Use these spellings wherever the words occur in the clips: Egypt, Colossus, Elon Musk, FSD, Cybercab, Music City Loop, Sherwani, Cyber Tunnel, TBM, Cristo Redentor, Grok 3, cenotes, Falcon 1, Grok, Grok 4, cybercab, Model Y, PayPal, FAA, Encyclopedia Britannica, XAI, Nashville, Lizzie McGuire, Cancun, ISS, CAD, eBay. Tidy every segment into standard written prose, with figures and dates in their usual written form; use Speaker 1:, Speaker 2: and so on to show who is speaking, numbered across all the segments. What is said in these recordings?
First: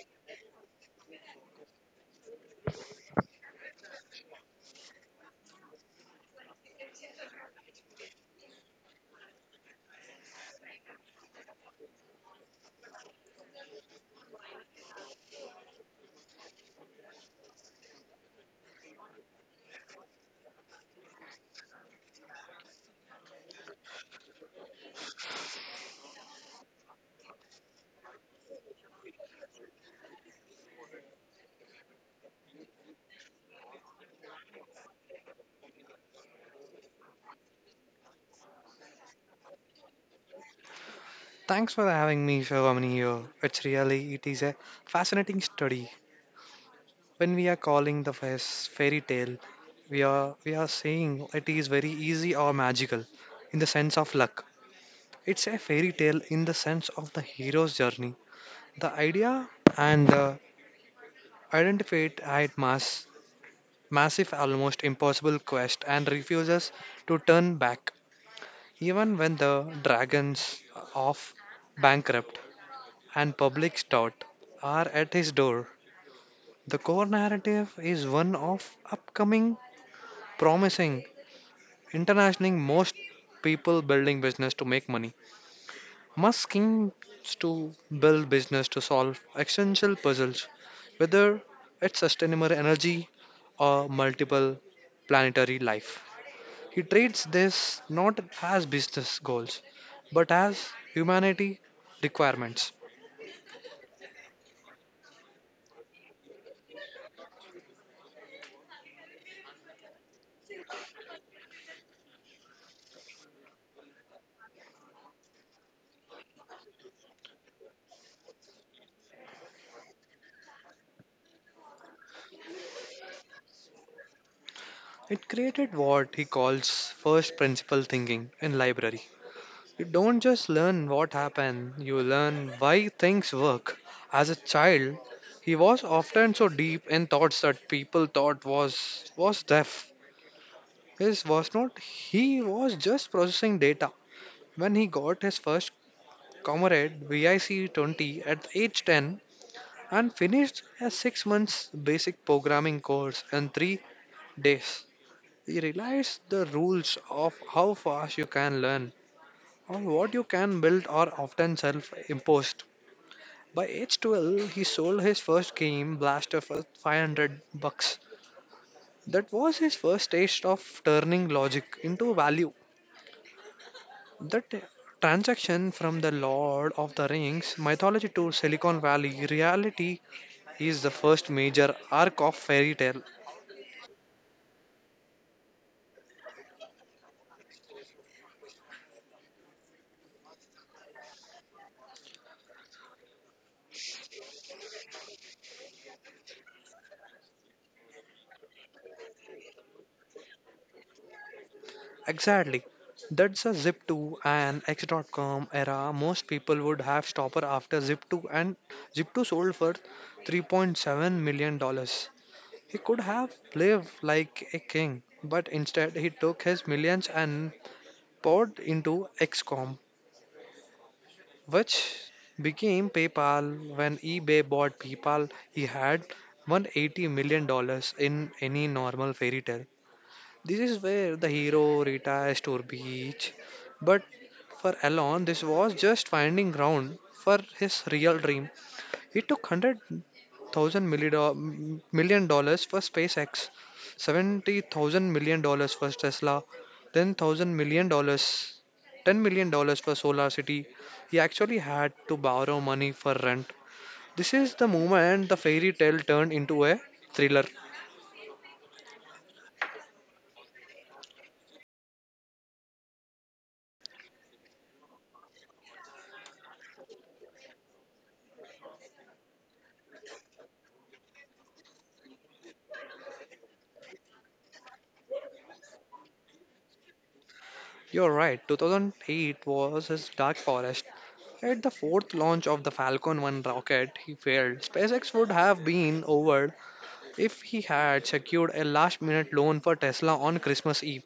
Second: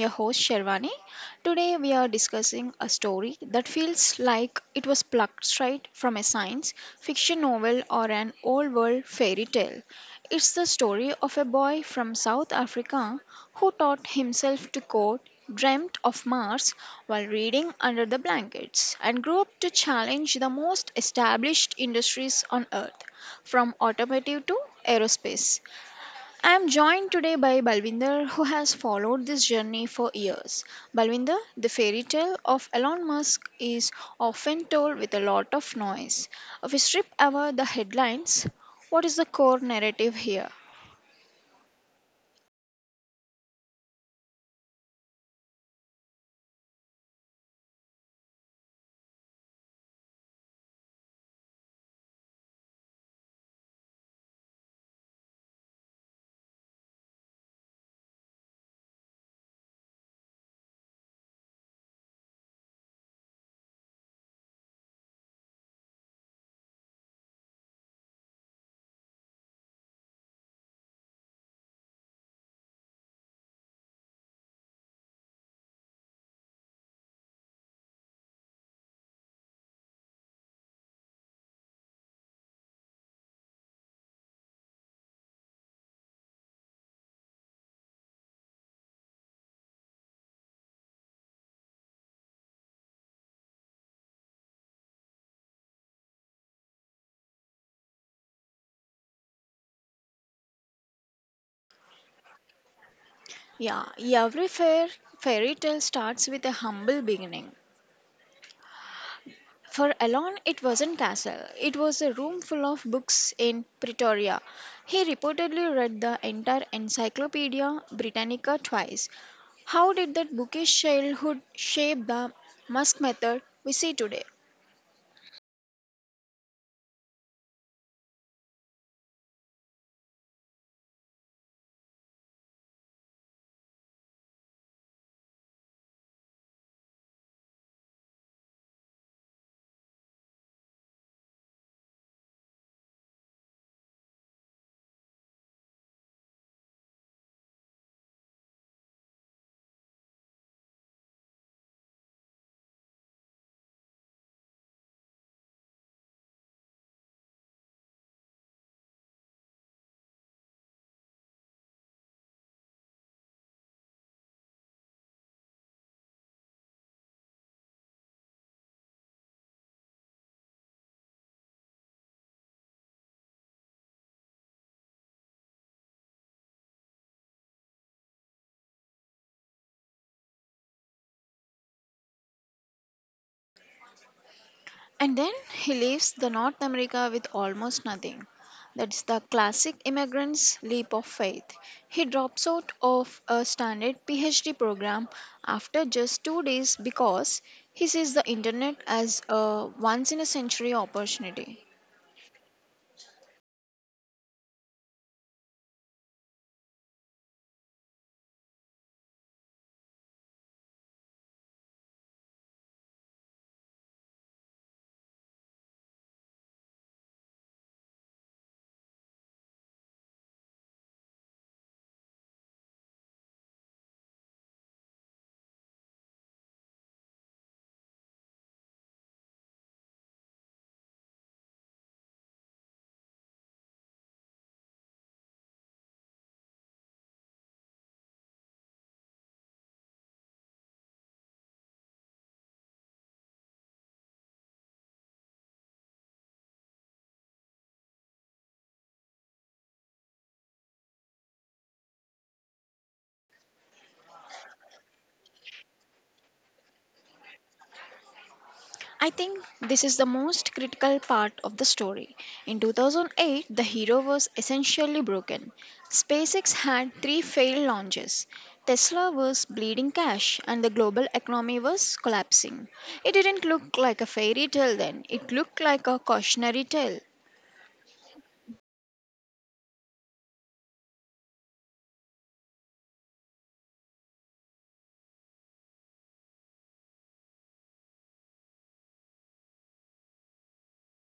Speaker 1: your host Sherwani. Today we are discussing a story that feels like it was plucked straight from a science fiction novel or an old world fairy tale. It's the story of a boy from South Africa who taught himself to code, dreamt of Mars while reading under the blankets, and grew up to challenge the most established industries on Earth, from automotive to aerospace. I am joined today by Balvinder, who has followed this journey for years. Balvinder, the fairy tale of Elon Musk is often told with a lot of noise. If we strip away the headlines, what is the core narrative here?
Speaker 2: Thanks for having me, Shivamani, here. It is a fascinating study. When we are calling the fairs fairy tale, we are saying it is very easy or magical, in the sense of luck. It's a fairy tale in the sense of the hero's journey. The idea and the identified at massive, almost impossible quest, and refuses to turn back, even when the dragons of bankrupt and public stout are at his door. The core narrative is one of upcoming, promising, international most people building business to make money. Musk schemes to build business to solve existential puzzles, whether it's sustainable energy or multiple planetary life. He treats this not as business goals, but as humanity requirements.
Speaker 1: Yeah, every fairy tale starts with a humble beginning. For Alon, it wasn't castle. It was a room full of books in Pretoria. He reportedly read the entire Encyclopedia Britannica twice. How did that bookish childhood shape the Musk method we see today?
Speaker 2: It created what he calls first principle thinking in library. You don't just learn what happened, you learn why things work. As a child, he was often so deep in thoughts that people thought was deaf. His was not. He was just processing data. When he got his first comrade VIC 20 at age 10 and finished a 6 months basic programming course in three days, he realized the rules of how fast you can learn or what you can build are often self imposed. By age 12, he sold his first game, Blaster, for $500. That was his first taste of turning logic into value. That transaction from the Lord of the Rings mythology to Silicon Valley reality is the first major arc of fairy tale.
Speaker 1: And then he leaves the North America with almost nothing. That's the classic immigrant's leap of faith. He drops out of a standard PhD program after just 2 days because he sees the internet as a once in a century opportunity.
Speaker 2: Exactly. That's a Zip2 and X.com era. Most people would have stopper after Zip2 and Zip2 sold for 3.7 million dollars. He could have lived like a king, but instead he took his millions and poured into XCOM, which became PayPal. When eBay bought PayPal, he had 180 million dollars in any normal fairy tale. This is where the hero retires to a beach, but for Elon, this was just finding ground for his real dream. It took million dollars for SpaceX, 70,000 million dollars for Tesla, 10,000 million dollars, 10 million dollars for Solar City. He actually had to borrow money for rent. This is the moment the fairy tale turned into a thriller.
Speaker 1: I think this is the most critical part of the story. In 2008, the hero was essentially broken. SpaceX had three failed launches. Tesla was bleeding cash and the global economy was collapsing. It didn't look like a fairy tale then, it looked like a cautionary tale.
Speaker 2: You're right, 2008 was his dark forest. At the fourth launch of the Falcon 1 rocket, he failed. SpaceX would have been over. If he had secured a last minute loan for Tesla on Christmas Eve,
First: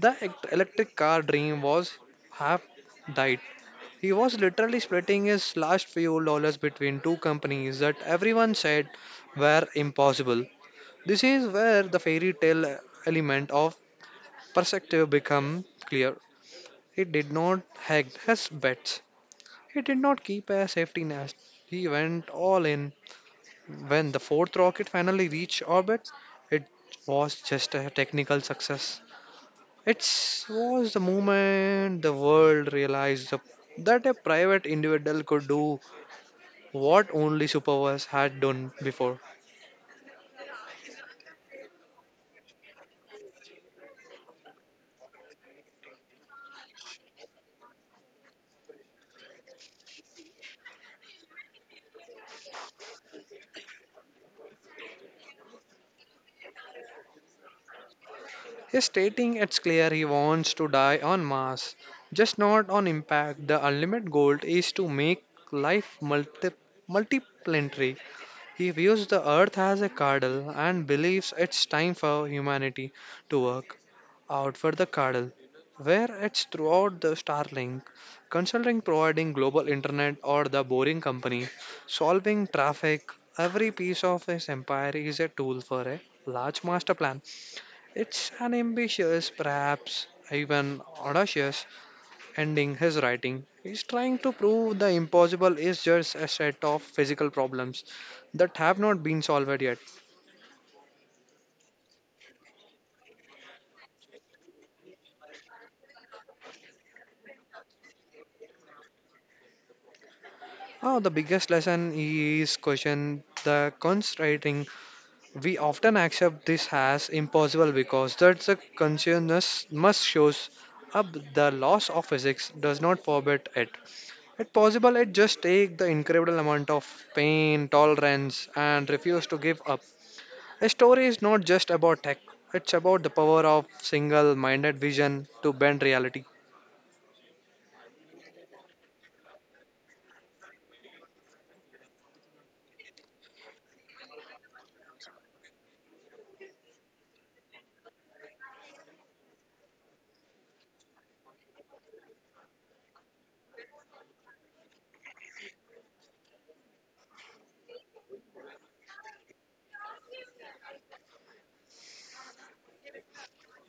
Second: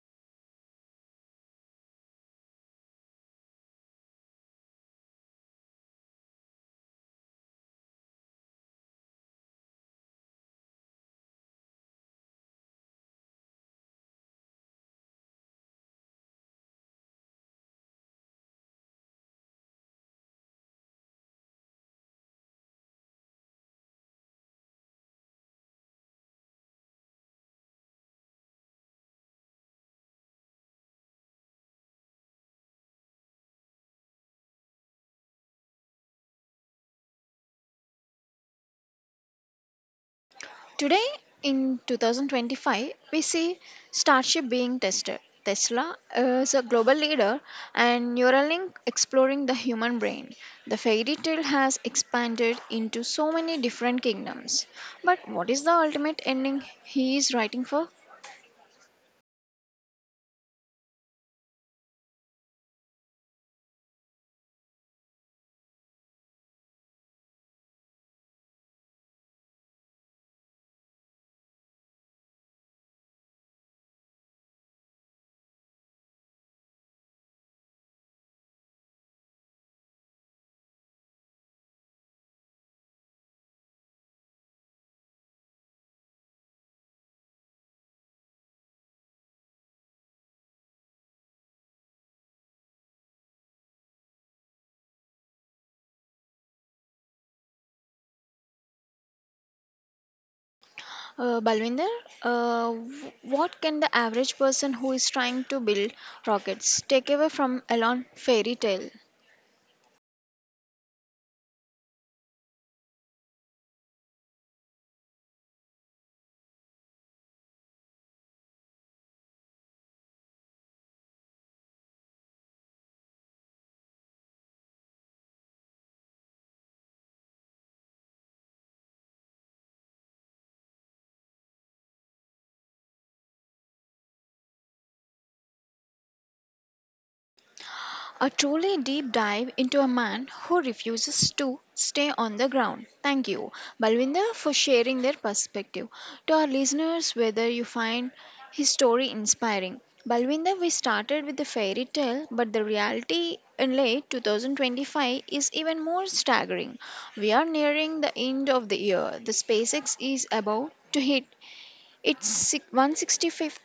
Speaker 2: the electric car dream was half died. He was literally splitting his last few dollars between 2 companies that everyone said were impossible. This is where the fairy tale element of perspective become clear. He did not hedge his bets. He did not keep a safety net. He went all in. When the fourth rocket finally reached orbit, it was just a technical success. It was the moment the world realized that a private individual could do what only superpowers had done before.
Speaker 1: Today in 2025, we see Starship being tested. Tesla is a global leader and Neuralink exploring the human brain. The fairy tale has expanded into so many different kingdoms. But what is the ultimate ending he is writing for?
Speaker 2: He's stating it's clear he wants to die on Mars, just not on impact. The ultimate goal is to make life multiplanetary. He views the earth as a cradle and believes it's time for humanity to work out for the cradle, where it's throughout the Starlink, consulting providing global internet or the boring company, solving traffic. Every piece of his empire is a tool for a large master plan. It's an ambitious, perhaps even audacious, ending his writing. He's trying to prove the impossible is just a set of physical problems that have not been solved yet.
Speaker 1: Balwinder, what can the average person who is trying to build rockets take away from Elon fairy tale?
Speaker 2: Now, the biggest lesson is question the constrainting. We often accept this as impossible because that's the consciousness must shows up the laws of physics does not forbid it. It possible it just take the incredible amount of pain, tolerance and refuse to give up. A story is not just about tech, it's about the power of single minded vision to bend reality.
Speaker 1: A truly deep dive into a man who refuses to stay on the ground. Thank you, Balwinder, for sharing their perspective. To our listeners, whether you find his story inspiring. Balwinder, we started with the fairy tale, but the reality in late 2025 is even more staggering. We are nearing the end of the year. The SpaceX is about to hit its 165th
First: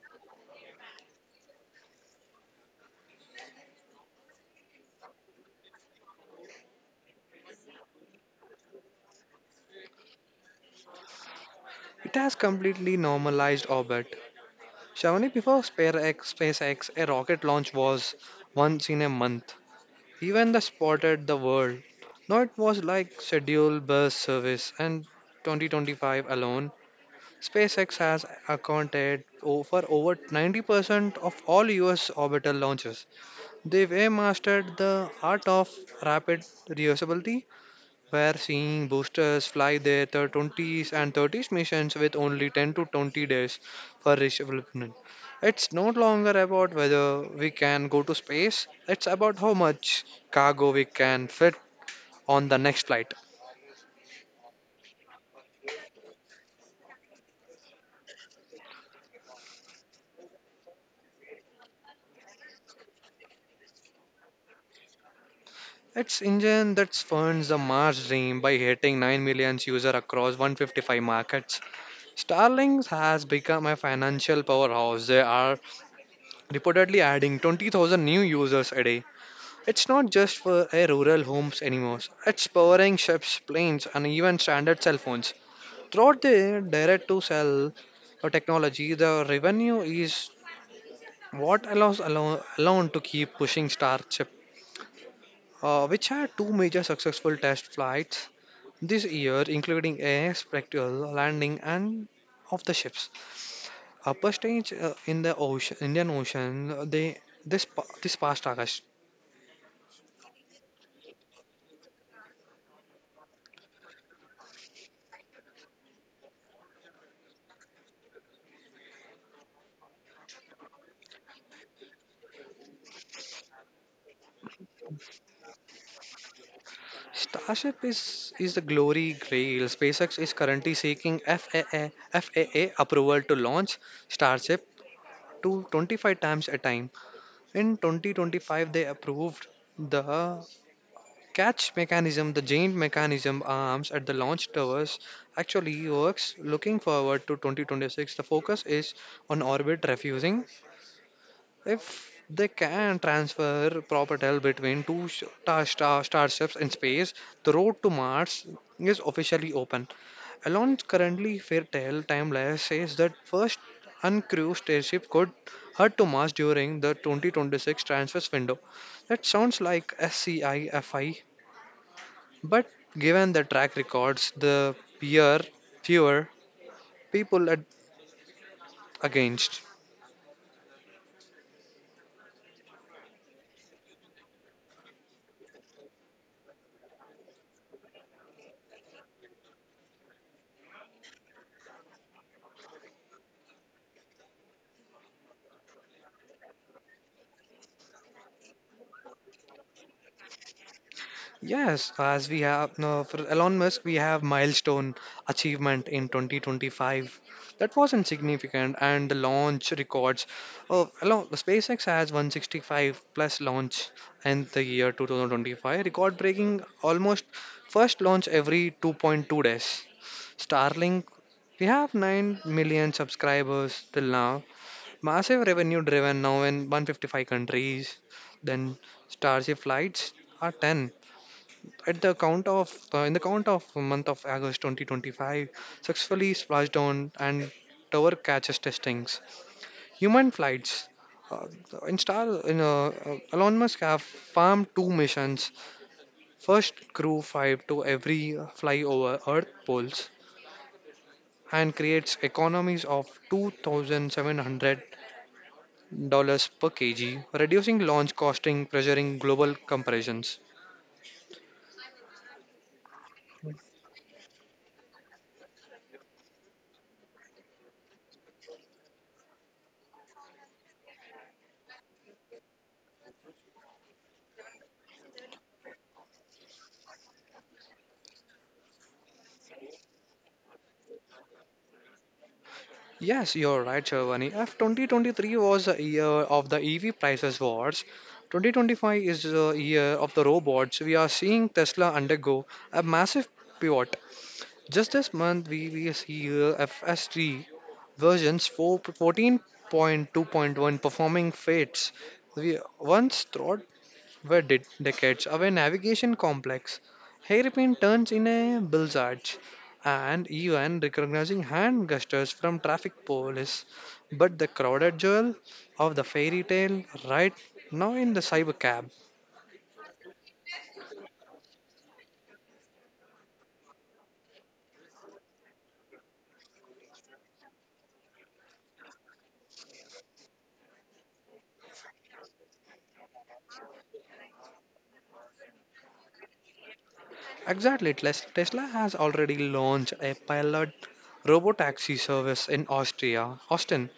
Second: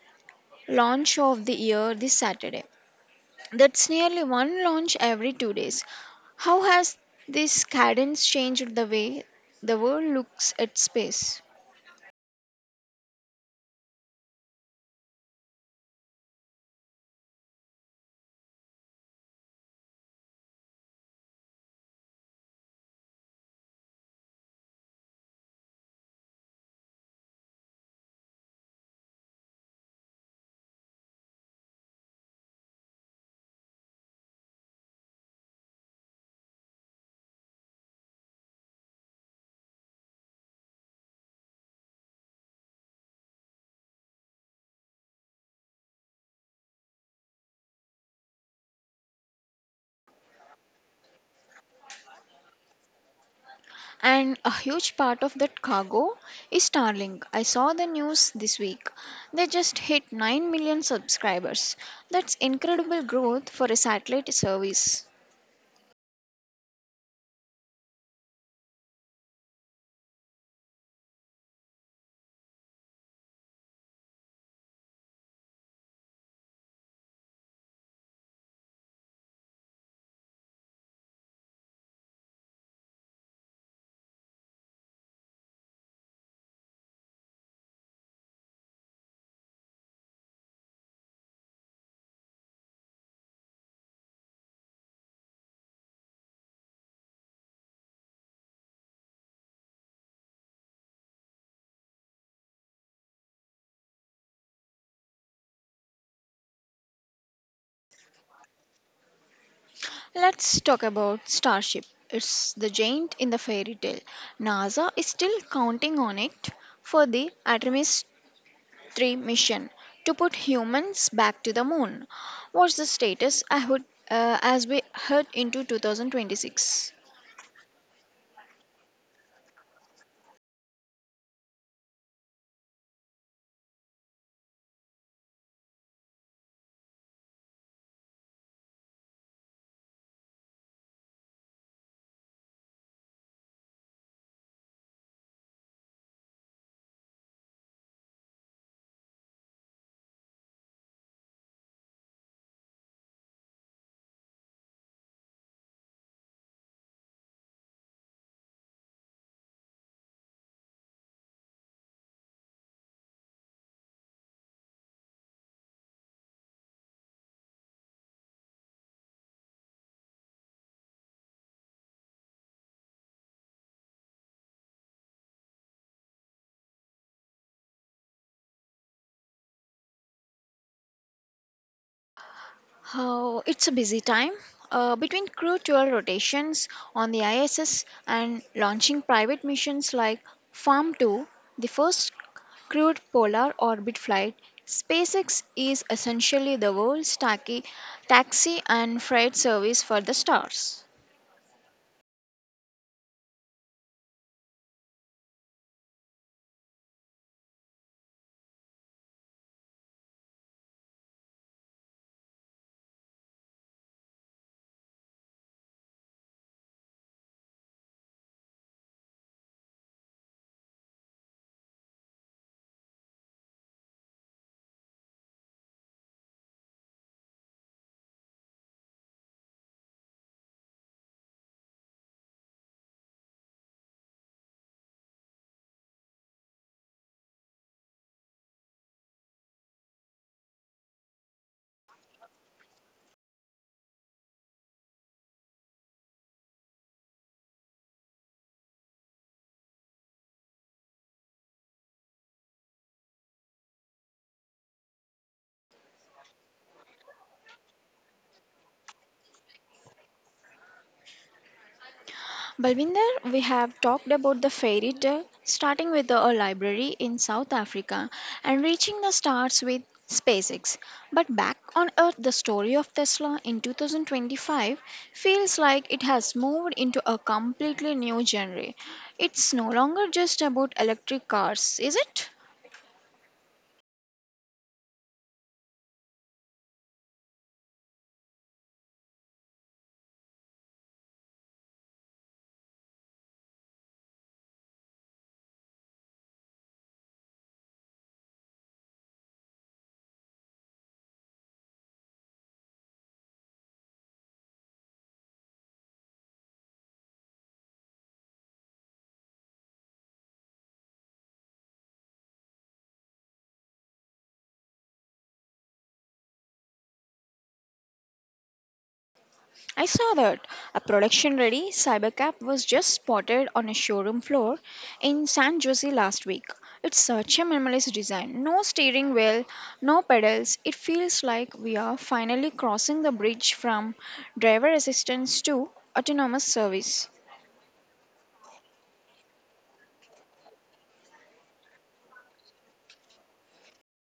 Speaker 1: launch of the year this Saturday. That's nearly one launch every 2 days. How has this cadence changed the way the world looks at space?
Speaker 2: It has completely normalized orbit. Shavani, before SpaceX, a rocket launch was once in a month. Even the spotted the world. Now it was like scheduled bus service and 2025 alone, SpaceX has accounted for over 90% of all US orbital launches. They've mastered the art of rapid reusability. We're seeing boosters fly their 20s and 30s missions with only 10 to 20 days for development. It's no longer about whether we can go to space, it's about how much cargo we can fit on the next flight.
Speaker 1: And a huge part of that cargo is Starlink. I saw the news this week. They just hit 9 million subscribers. That's incredible growth for a satellite service.
Speaker 2: It's engine that funds the Mars dream by hitting 9 million users across 155 markets. Starlink has become a financial powerhouse. They are reportedly adding 20,000 new users a day. It's not just for a rural homes anymore. It's powering ships, planes, and even standard cell phones. Throughout the direct-to-cell technology, the revenue is what allows alone to keep pushing Starship, which had two major successful test flights this year, including a spectral landing and of the ships. Upper stage in the ocean, Indian Ocean, they this past August.
Speaker 1: Let's talk about Starship. It's the giant in the fairy tale. NASA is still counting on it for the Artemis 3 mission to put humans back to the moon. What's the status I would, as we head into 2026?
Speaker 2: Starship is the glory grail. SpaceX is currently seeking FAA approval to launch Starship to 25 times a time. In 2025, they approved the catch mechanism, the giant mechanism arms at the launch towers actually works. Looking forward to 2026, the focus is on orbit refusing if they can transfer propel between starships in space, the road to Mars is officially open. Elon's currently fair tale timeline says that first uncrewed starship could head to Mars during the 2026 transfers window. That sounds like SCIFI, but given the track records, the peer fewer people are against.
Speaker 1: Oh, it's a busy time. Between crew tour rotations on the ISS and launching private missions like Farm 2, the first crewed polar orbit flight, SpaceX is essentially the world's taxi and freight service for the stars.
Speaker 2: Yes, as we have no, for Elon Musk, we have milestone achievement in 2025. That wasn't significant, and the launch records. Oh, Elon, SpaceX has 165 plus launch in the year 2025, record breaking almost first launch every 2.2 days. Starlink, we have 9 million subscribers till now. Massive revenue driven now in 155 countries. Then Starship flights are 10 at the count of in the count of month of August 2025 successfully splashed down and tower catches testings. Human flights. Uh, Elon Musk have farmed 2 missions. First, crew five to every flyover Earth poles and creates economies of $2,700 per kg, reducing launch costing, pressuring global comparisons.
Speaker 1: Balvinder, we have talked about the fairy tale, starting with a library in South Africa and reaching the stars with SpaceX. But back on Earth, the story of Tesla in 2025 feels like it has moved into a completely new genre. It's no longer just about electric cars, is it?
Speaker 2: Yes, you're right, Sharwani. If 2023 was a year of the EV prices wars, 2025 is the year of the robots. We are seeing Tesla undergo a massive pivot. Just this month, we see FSD versions 4, 14.2.1 performing fates. We once thought were decades away navigation complex. Hairpin turns in a blizzard and even recognizing hand gestures from traffic police. But the crowded jewel of the fairy tale right now in the cybercab.
Speaker 1: I saw that a production ready cybercab was just spotted on a showroom floor in San Jose last week. It's such a minimalist design. No steering wheel, no pedals. It feels like we are finally crossing the bridge from driver assistance to autonomous service.
Speaker 2: Exactly, Tesla has already launched a pilot robotaxi service in Austria, Austin,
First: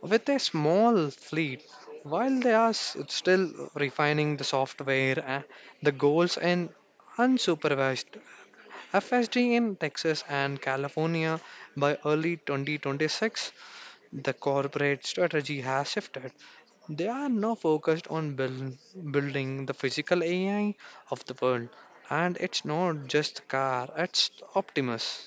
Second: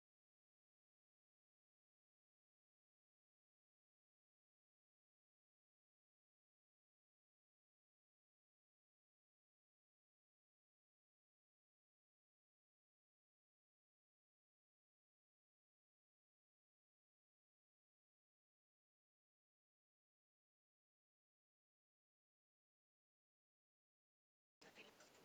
Speaker 2: with a small fleet. While they are still refining the software, the goals and unsupervised FSD in Texas and California by early 2026, the corporate strategy has shifted. They are now focused on building the physical AI of the world. And it's not just the car, it's Optimus.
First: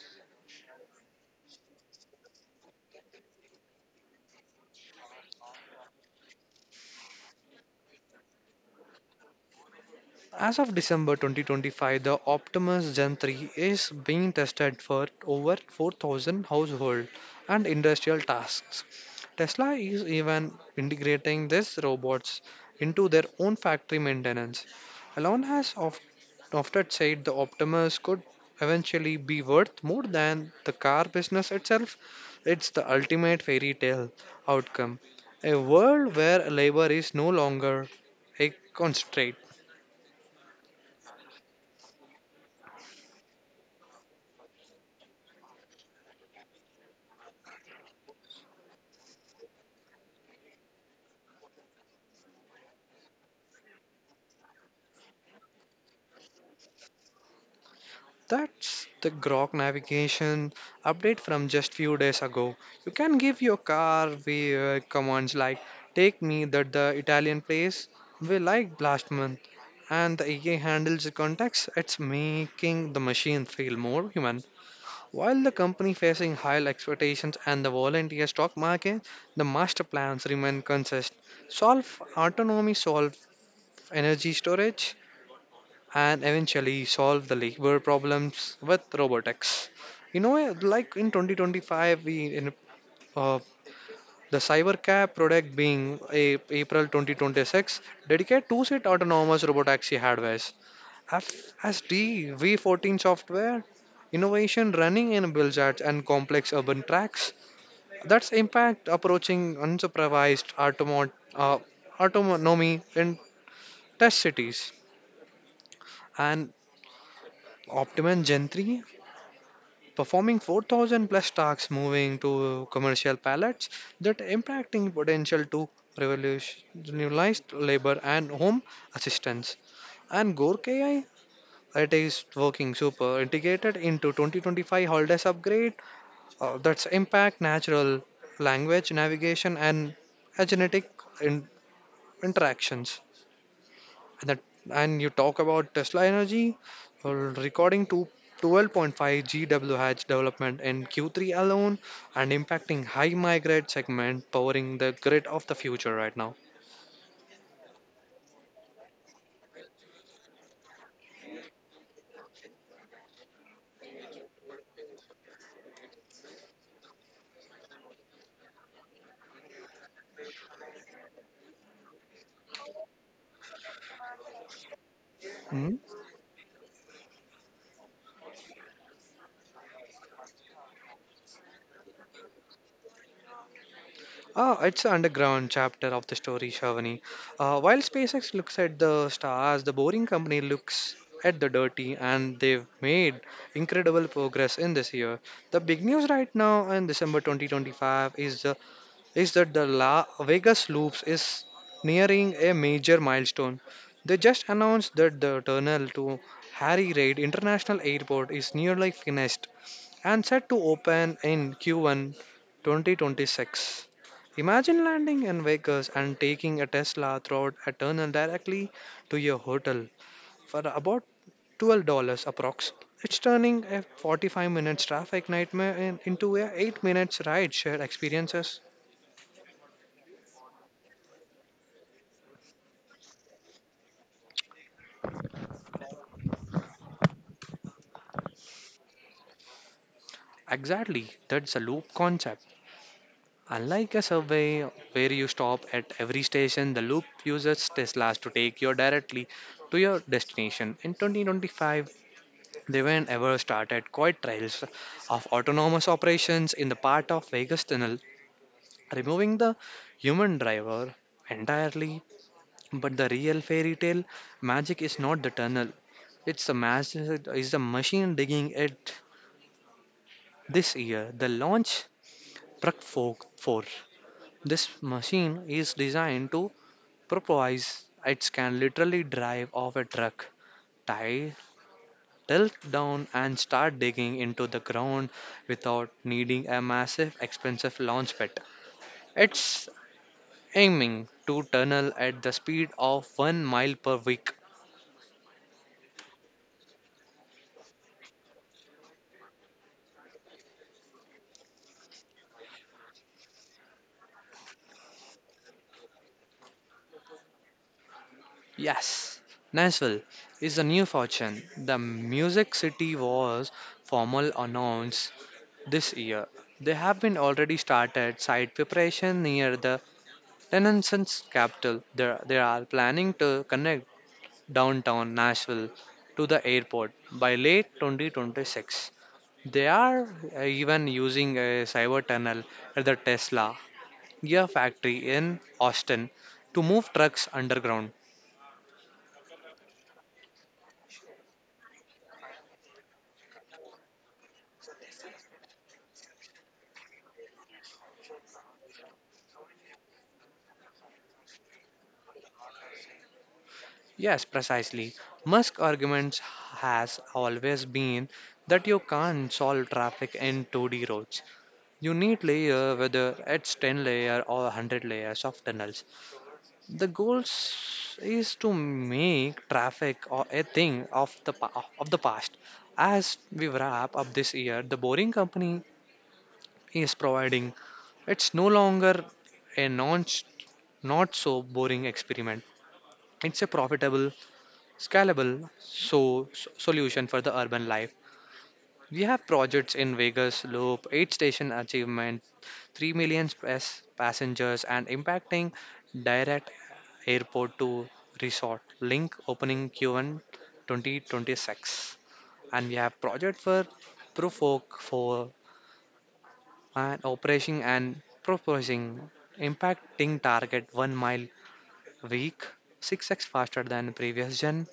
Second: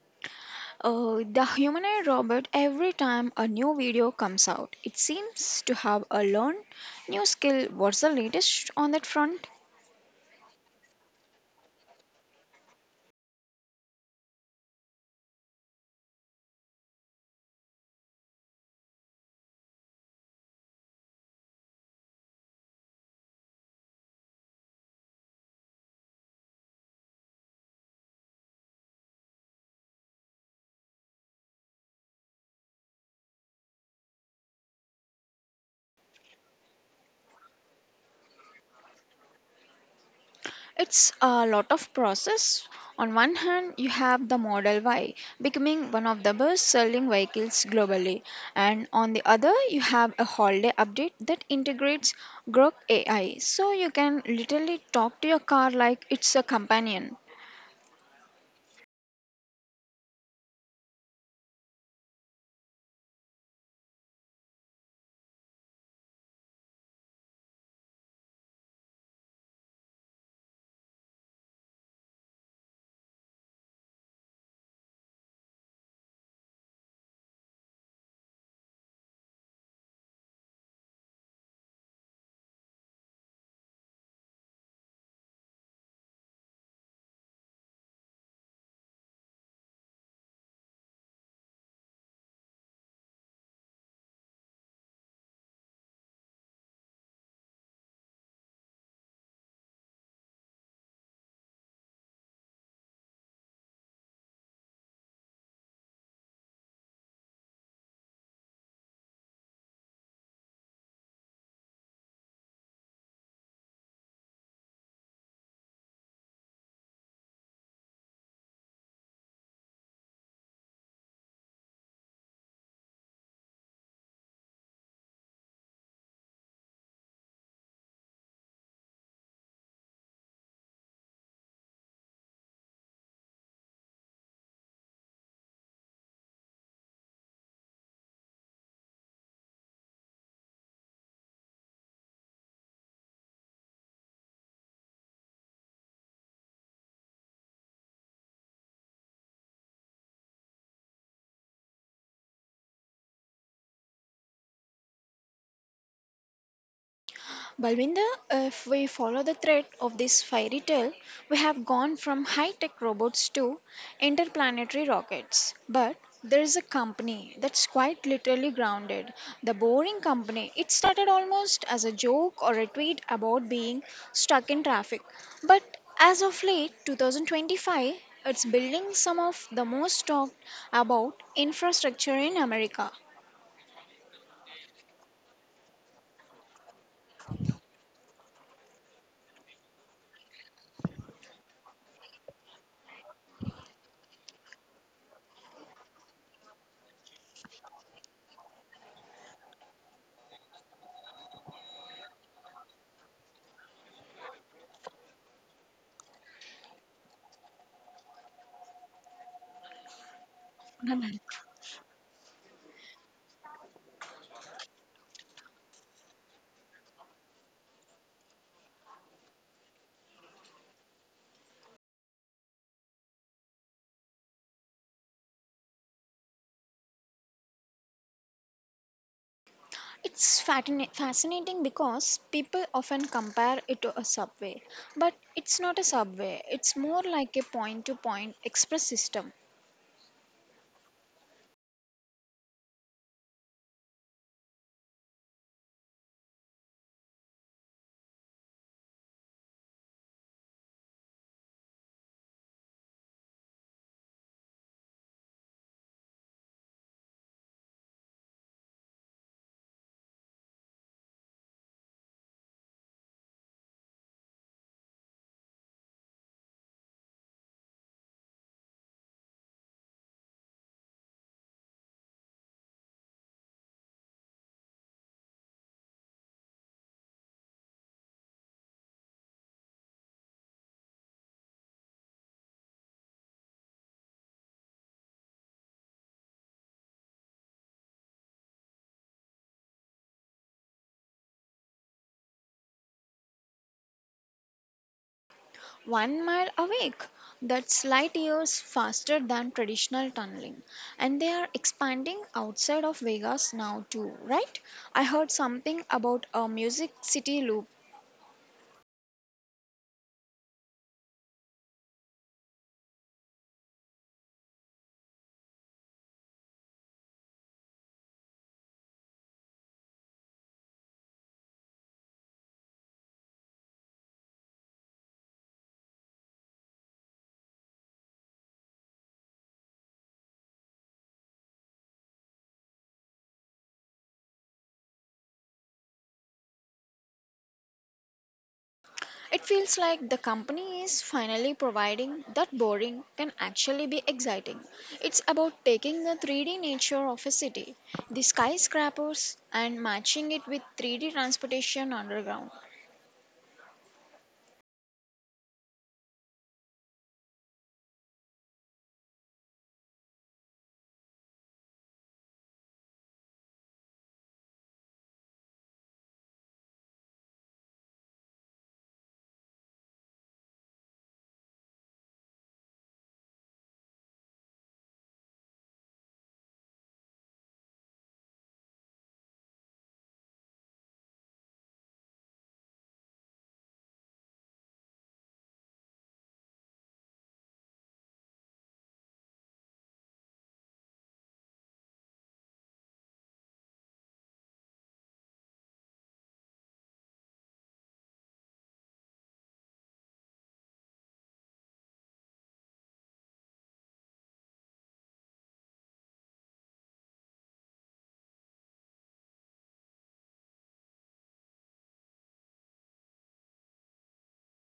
Speaker 1: The humanoid robot, every time a new video comes out, it seems to have a learned new skill. What's the latest on that front?
Speaker 2: As of December 2025, the Optimus Gen 3 is being tested for over 4,000 household and industrial tasks. Tesla is even integrating these robots into their own factory maintenance. Elon has often said the Optimus could eventually be worth more than the car business itself. It's the ultimate fairy tale outcome. A world where labor is no longer a constraint.
Speaker 1: It's a lot of process. On one hand, you have the Model Y becoming one of the best selling vehicles globally, and on the other, you have a holiday update that integrates Grok AI, so you can literally talk to your car like it's a companion.
Speaker 2: That's the Grok navigation update from just few days ago. You can give your car via commands like take me that the Italian place we like last month and the AI handles the contacts. It's making the machine feel more human. While the company facing high expectations and the volunteer stock market, the master plans remain consistent. Solve autonomy, solve energy storage, and eventually solve the labor problems with robotics. You know, like in 2025, we in uh, the Cybercab product being a, April 2026, dedicate two-seat autonomous robotaxi hardwares. FSD V14 software, innovation running in built and complex urban tracks. That's impact approaching unsupervised autonomy in test cities. And Optimum Gen 3. Performing 4,000 plus tasks moving to commercial pallets that impacting potential to revolutionize labor and home assistance and Gork AI it is working super integrated into 2025 holidays upgrade that's impact natural language navigation and genetic in- interactions and that and you talk about Tesla Energy uh, recording to 12.5 GWh development in Q3 alone and impacting high migrate segment powering the grid of the future right now.
Speaker 1: Balvinda, if we follow the thread of this fairy tale, we have gone from high tech robots to interplanetary rockets. But there is a company that's quite literally grounded the boring company. It started almost as a joke or a tweet about being stuck in traffic. But
Speaker 2: Mhm.
Speaker 1: as of late 2025, it's building some of the most talked about infrastructure in America.
Speaker 2: Ah, it's an underground chapter of the story, Shavani. While SpaceX looks at the stars, the Boring Company looks at the dirty, and they've made incredible progress in this year. The big news right now in December 2025 is the is that the La Vegas Loops is nearing a major milestone. They just announced that the tunnel to Harry Reid International Airport is nearly finished and set to open in Q1 2026. Imagine landing in Vegas and taking a Tesla through a tunnel directly to your hotel for about $12 approx. It's turning a 45 minutes traffic nightmare into a 8 minutes ride share experience.
Speaker 1: It's fascinating because people often compare it to a subway, but it's not a subway. It's more like a point-to-point express system.
Speaker 2: Exactly, that's a loop concept. Unlike a survey where you stop at every station, the loop uses Teslas to take you directly to your destination. In 2025, they were ever started quiet trials of autonomous operations in the part of Vegas Tunnel, removing the human driver entirely. But the real fairy tale magic is not the tunnel, is the machine digging it this year. The launch Truck Fork 4. This machine is designed to propose. It can literally drive off a truck, tie, tilt down, and start digging into the ground without needing a massive, expensive launch pad. It's aiming to tunnel at the speed of 1 mile per week.
Speaker 1: 1 mile awake, that's light years faster than traditional tunneling. And they are expanding outside of Vegas now too, right? I heard something about a music city loop.
Speaker 2: Yes, Nashville is a new fortune. The Music City was formal announced this year. They have been already started site preparation near the Renaissance's capital. There, they are planning to connect downtown Nashville to the airport by late 2026. They are even using a cyber tunnel at the Tesla gear factory in Austin to move trucks underground.
Speaker 1: It feels like the company is finally providing that boring can actually be exciting. It's about taking the 3D nature of a city, the skyscrapers, and matching it with 3D transportation underground.
Speaker 2: Yes, precisely. Musk arguments has always been that you can't solve traffic in 2D roads. You need layer, whether it's 10 layer or 100 layers of tunnels. The goal is to make traffic or a thing of the of the past. As we wrap up this year, the Boring Company is providing. It's no longer a non not so boring experiment. It's a profitable, scalable solution for the urban life. We have projects in Vegas Loop, 8 station achievement, 3 million passengers, and impacting direct airport to resort link opening Q1 2026. And we have project for Profolk for and operation and proposing impacting target 1 mile week, 6x faster than previous gen,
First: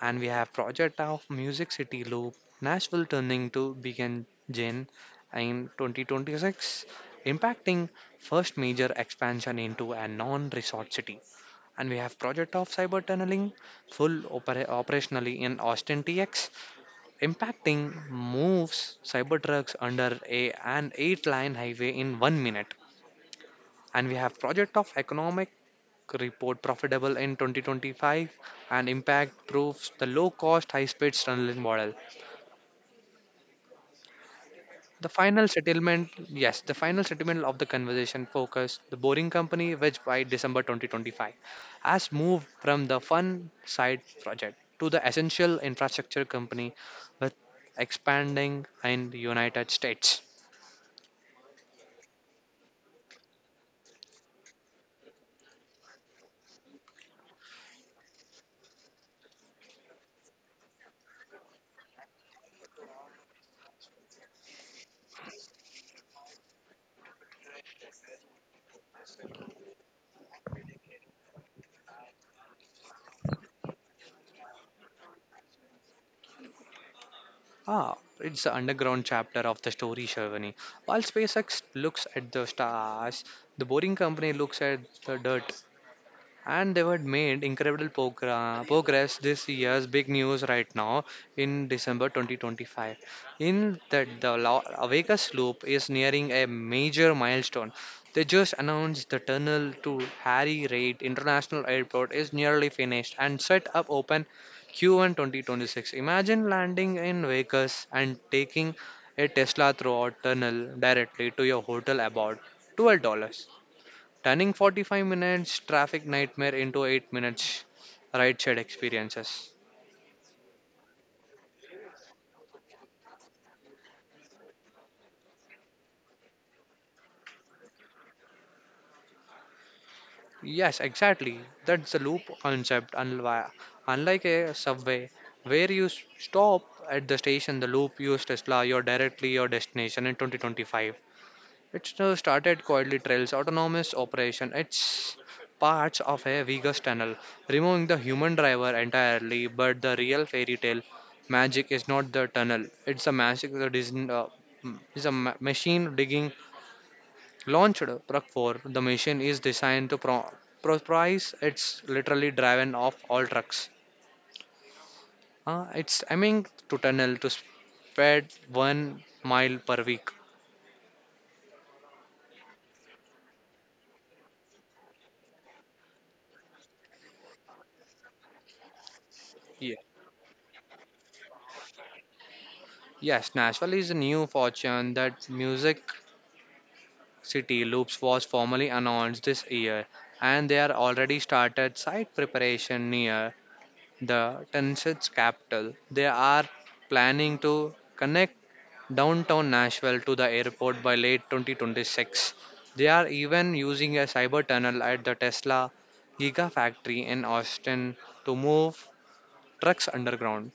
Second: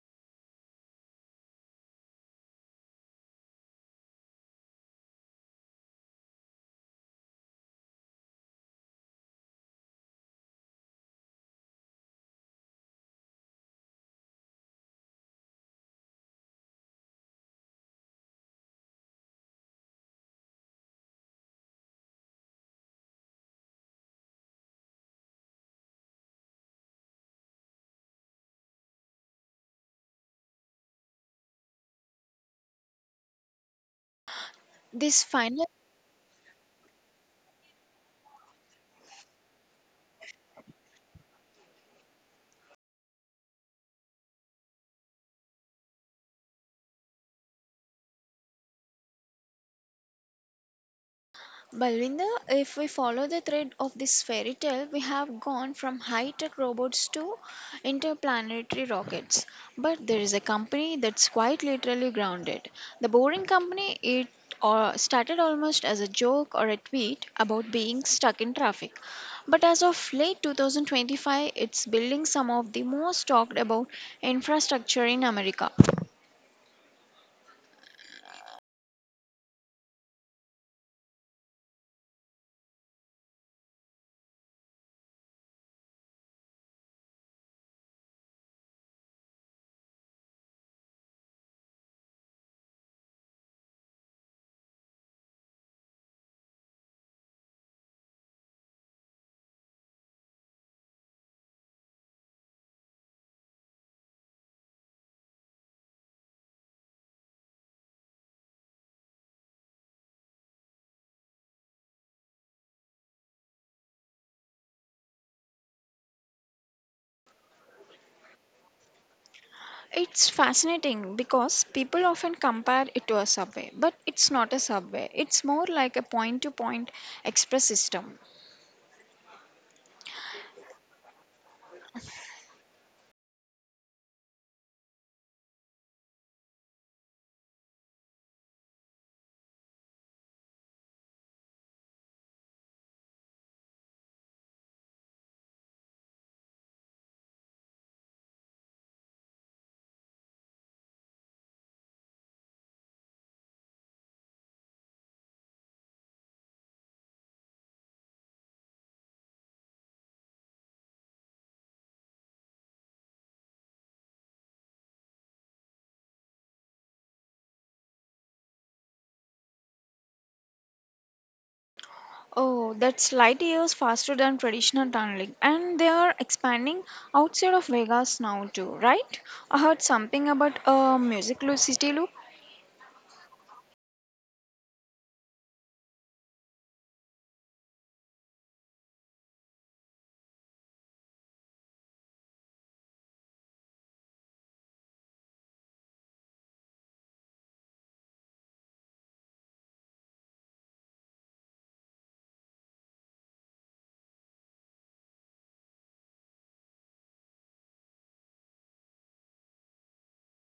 Speaker 2: and we have project of Music City Loop, Nashville turning to begin Jane in 2026, impacting first major expansion into a non-resort city. And we have project of cyber tunneling, full operationally in Austin TX, impacting moves cyber trucks under a an 8-lane highway in 1 minute. And we have project of economic report profitable in 2025, and impact proves the low cost high speed tunneling model. The
Speaker 1: This
Speaker 2: final
Speaker 1: final
Speaker 2: settlement, yes, the final settlement of the conversation focused the boring company, which by December 2025 has moved from the fun side project to the essential infrastructure company with expanding in the United States.
Speaker 1: Balvinda, if we follow the thread of this fairy tale, we have gone from high tech robots to interplanetary rockets. But there is a company that's quite literally grounded. The Boring Company, it started almost as a joke or a tweet about being stuck in traffic. But as of late 2025, it's building some of the most talked about infrastructure in America.
Speaker 2: Ah, it's the underground chapter of the story, Sherwani. While SpaceX looks at the stars, the boring company looks at the dirt, and they had made incredible progress. This year's big news right now in December 2025 in that the Avega slope is nearing a major milestone. They just announced the tunnel to Harry Reid International Airport is nearly finished and set up open Q1 2026. Imagine landing in Vegas and taking a Tesla throughout tunnel directly to your hotel about $12, turning 45 minutes traffic nightmare into 8 minutes ride shared experiences.
Speaker 1: It's fascinating because people often compare it to a subway, but it's not a subway. It's more like a point to point express system.
Speaker 2: Yes, exactly. That's the loop concept. Unlike a subway, where you stop at the station, the loop used Tesla, you're directly your destination in 2025. It's started quietly trails autonomous operation. It's parts of a Vegas tunnel, removing the human driver entirely. But the real fairy tale magic is not the tunnel; it's the magic that is is a machine digging launched truck for. The machine is designed to price. It's literally driven off all trucks. It's aiming to tunnel to spread 1 mile per week.
Speaker 1: Oh, that's light years faster than traditional tunneling, and they are expanding outside of Vegas now, too, right? I heard something about a music loop, city loop.
Speaker 2: Yes, Nashville is a new fortune that Music City Loops was formally announced this year, and they are already started site preparation near the Tennessee's capital. They are planning to connect downtown Nashville to the airport by late 2026. They are even using a cyber tunnel at the Tesla Gigafactory in Austin to move trucks underground.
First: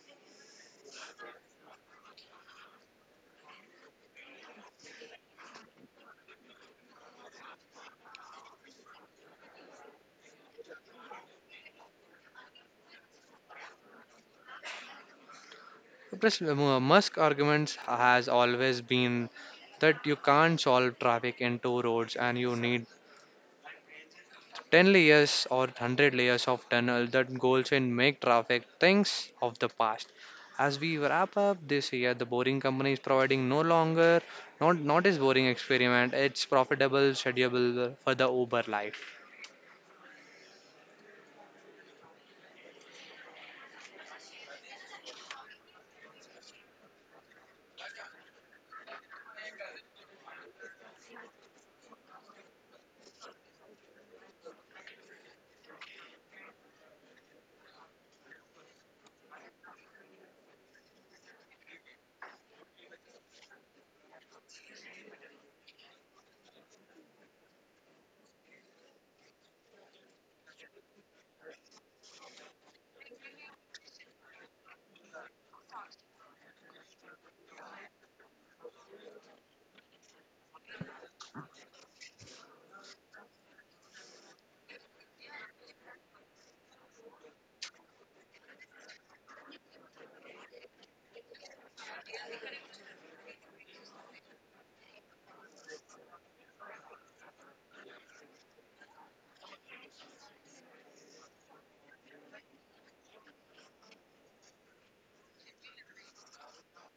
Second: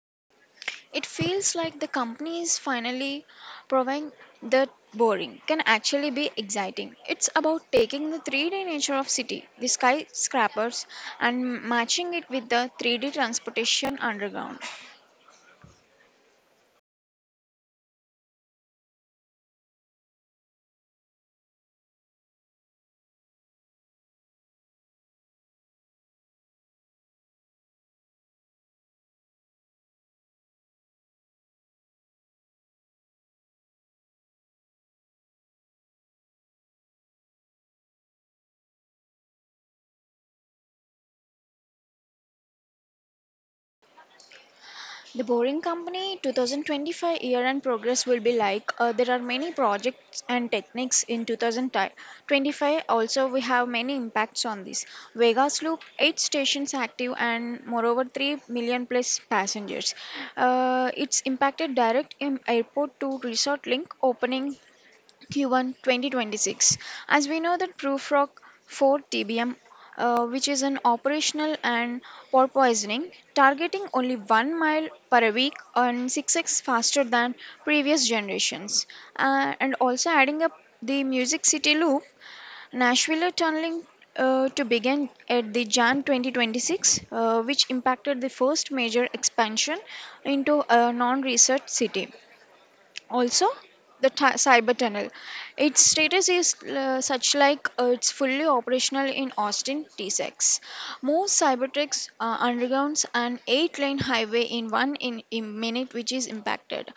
Speaker 1: It feels like the company is finally proving that boring can actually be exciting. It's about taking the 3D nature of city, the skyscrapers, and matching it with the 3D transportation underground.
Speaker 2: Plus, Musk arguments has always been that you can't solve traffic in two roads, and you need 10 layers or 100 layers of tunnel that goes and make traffic things of the past. As we wrap up this year, the Boring Company is providing no longer not is boring experiment. It's profitable, schedule for the Uber life.
Speaker 1: The Boring Company 2025 year end progress will be like there are many projects and techniques in 2025. Also, we have many impacts on this. Vegas Loop, 8 stations active and moreover 3 million plus passengers. It's impacted direct airport to resort link opening Q1 2026. As we know that Prufrock 4 TBM, which is an operational and for poisoning, targeting only 1 mile per week and 6x faster than previous generations. And also adding up the Music City Loop, Nashville tunneling to begin at the Jan 2026, which impacted the first major expansion into a non-research city. Also the cyber tunnel, its status is such like it's fully operational in Austin t6. More cybertrucks undergrounds an 8-lane highway in one in minute, which is impacted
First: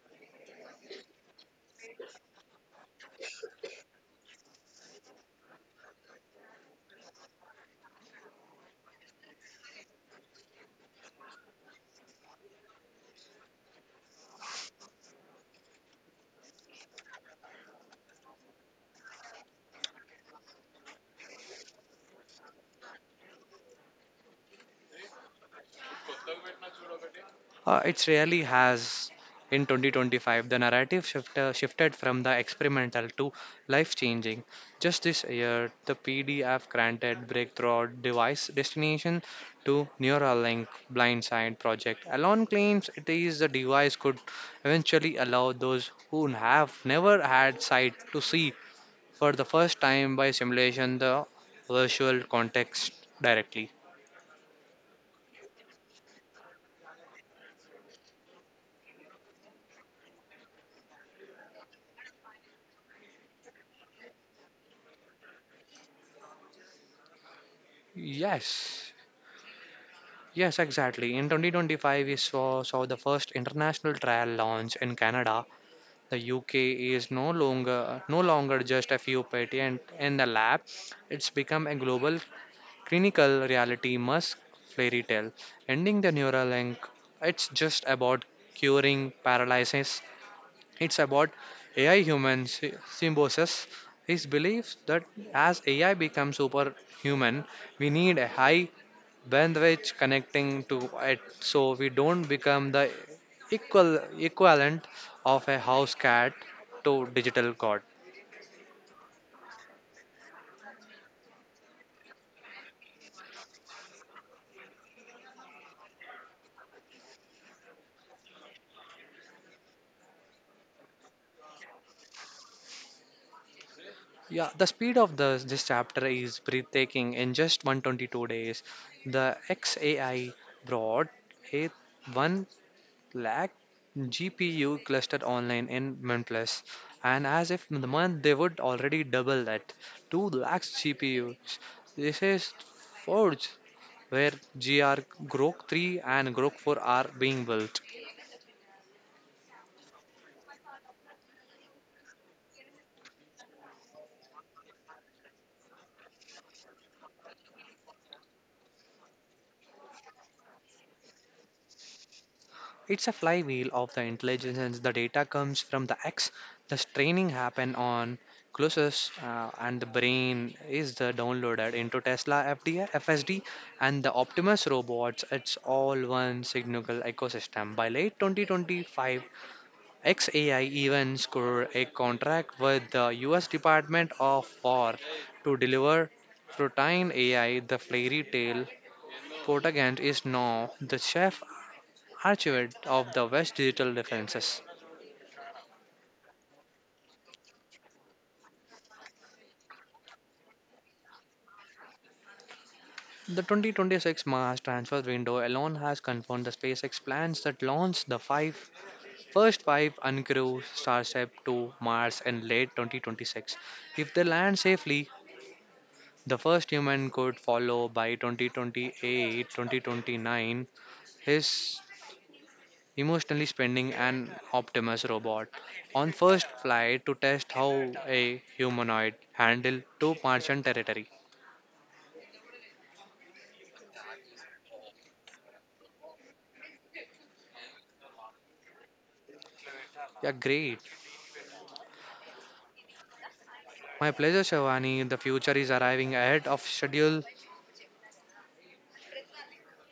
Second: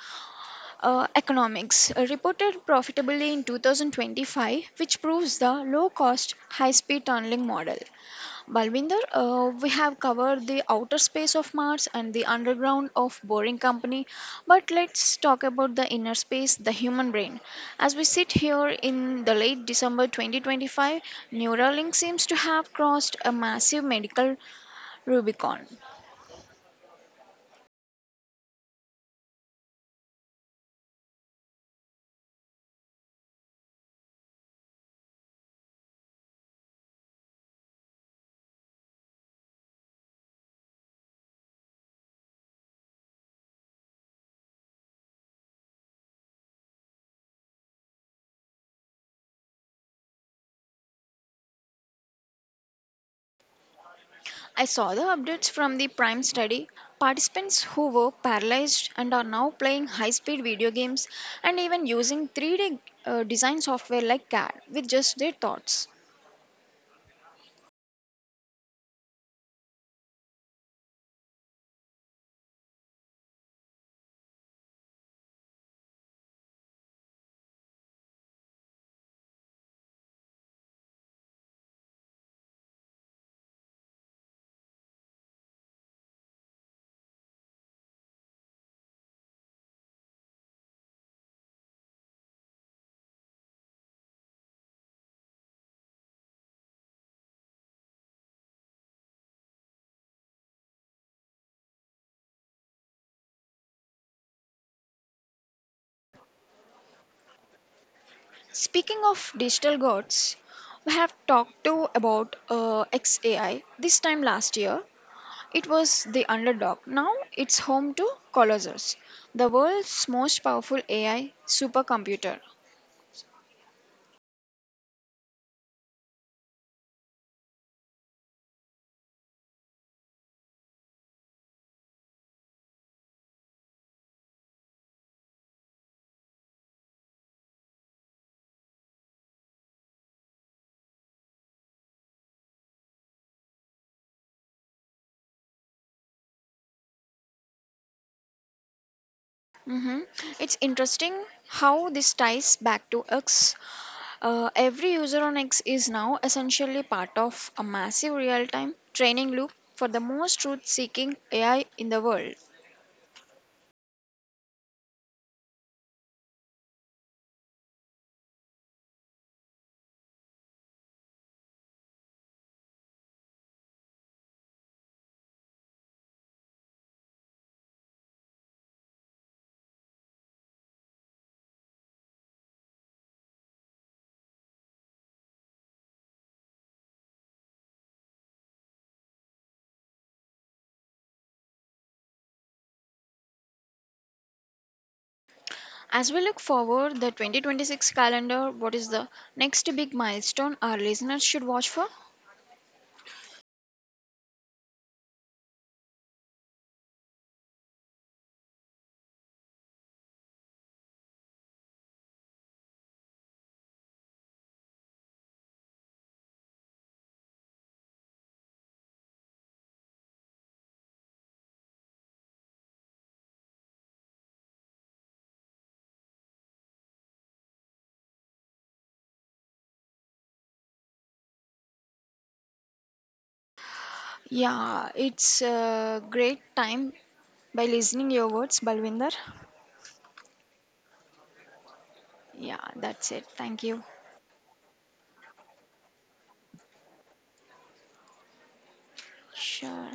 Speaker 1: economics reported profitably in 2025, which proves the low cost high speed tunneling model. Balvinder, we have covered the outer space of Mars and the underground of Boring Company, but let's talk about the inner space, the human brain. As we sit here in the late December 2025, Neuralink seems to have crossed a massive medical Rubicon.
Speaker 2: It really has. In 2025, the narrative shifted from the experimental to life changing. Just this year, the PDF granted breakthrough device destination to Neuralink Blindside project. Alon claims it is the device could eventually allow those who have never had sight to see for the first time by simulation the virtual context directly.
Speaker 1: I saw the updates from the Prime study. Participants who were paralyzed and are now playing high speed video games and even using 3D design software like CAD with just their thoughts.
Speaker 2: Yes, Yes, exactly. In 2025, we saw the first international trial launch in Canada. The UK is no longer just a few patent in the lab. It's become a global clinical reality Musk fairy tale. Ending the Neuralink, it's just about curing paralysis, it's about AI human symbiosis. His belief that as AI becomes superhuman, we need a high bandwidth connecting to it, so we don't become the equal equivalent of a house cat to digital god.
Speaker 1: Speaking of digital gods, we have talked to about XAI this time last year. It was the underdog. Now it's home to Colossus, the world's most powerful AI supercomputer.
Speaker 2: Yeah, the speed of this chapter is breathtaking. In just 122 days, the XAI brought a lakh GPU clustered online in Mintless, and as if in the month they would already double that 2 lakhs GPUs. This is Forge, where GR Grok 3 and Grok 4 are being built.
Speaker 1: Mhm. It's interesting how this ties back to X. Every user on X is now essentially part of a massive real time training loop for the most truth seeking AI in the world.
Speaker 2: It's a flywheel of the intelligence. The data comes from the X. The training happen on Colossus, and the brain is the downloaded into Tesla FDA, and the Optimus robots. It's all one single ecosystem. By late 2025, XAI even scored a contract with the U.S. Department of War to deliver Protein AI. The fairy tale Portagant is now the chief archivist of the West Digital Defenses.
Speaker 1: As we look forward the 2026 calendar, what is the next big milestone our listeners should watch for?
Speaker 2: The 2026 Mars transfer window alone has confirmed the SpaceX plans that launch the first five uncrewed Starship to Mars in late 2026. If they land safely, the first human could follow by 2028-2029. His emotionally spending an Optimus robot on first flight to test how a humanoid handle to Martian territory.
Speaker 1: Yeah, it's a great time by listening your words, Balwinder.
Speaker 2: Yeah, great.
Speaker 1: Yeah, that's it. Thank you.
Speaker 2: My pleasure, Shivani. The future is arriving ahead of schedule.
Speaker 1: Sure.